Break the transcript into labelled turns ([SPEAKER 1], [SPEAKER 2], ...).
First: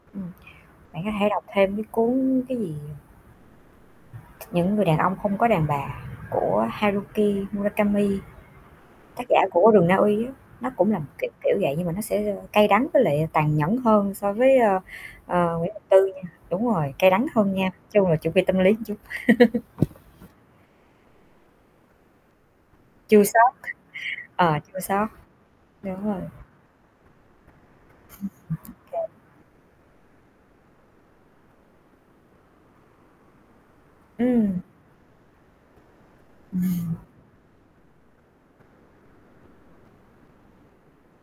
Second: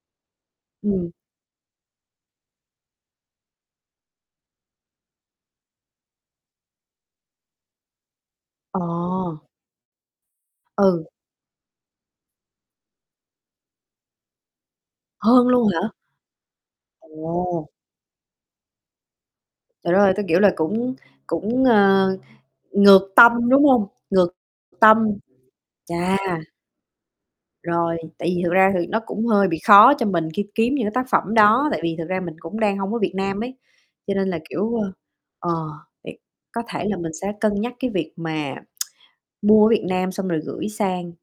[SPEAKER 1] Ừm. Bạn có
[SPEAKER 2] Ừm.
[SPEAKER 1] thể đọc thêm cái cuốn cái gì? Những người đàn ông không có đàn bà của Haruki Murakami.
[SPEAKER 2] Ờ.
[SPEAKER 1] Tác giả của Rừng Na Uy á, nó cũng là một
[SPEAKER 2] Ừ.
[SPEAKER 1] kiểu kiểu vậy, nhưng mà nó sẽ, ơ, cay đắng với lại tàn nhẫn hơn so với, ơ,
[SPEAKER 2] Hơn
[SPEAKER 1] ờ,
[SPEAKER 2] luôn
[SPEAKER 1] Nguyễn Ngọc
[SPEAKER 2] hả?
[SPEAKER 1] Tư nha đúng rồi, cay đắng hơn nha,
[SPEAKER 2] Ồ.
[SPEAKER 1] nói chung là chuẩn bị tâm lý chút.
[SPEAKER 2] Trời đất ơi! Tui, kiểu, là cũng cũng, ờ, ngược
[SPEAKER 1] Chua xót,
[SPEAKER 2] tâm, đúng hông? Ngược
[SPEAKER 1] ờ, chua
[SPEAKER 2] tâm.
[SPEAKER 1] xót, đúng
[SPEAKER 2] Chà.
[SPEAKER 1] rồi.
[SPEAKER 2] Rồi, tại vì thực ra thì
[SPEAKER 1] [unintelligible]
[SPEAKER 2] nó
[SPEAKER 1] Kê.
[SPEAKER 2] cũng hơi bị khó cho mình khi kiếm những cái tác phẩm đó, tại vì thực ra mình cũng đang hông ở Việt Nam ấy, cho nên là,
[SPEAKER 1] Ừm.
[SPEAKER 2] kiểu, ơ, ờ, [unintelligible] có thể là mình sẽ cân nhắc cái việc mà mua ở Việt Nam xong rồi gửi sang.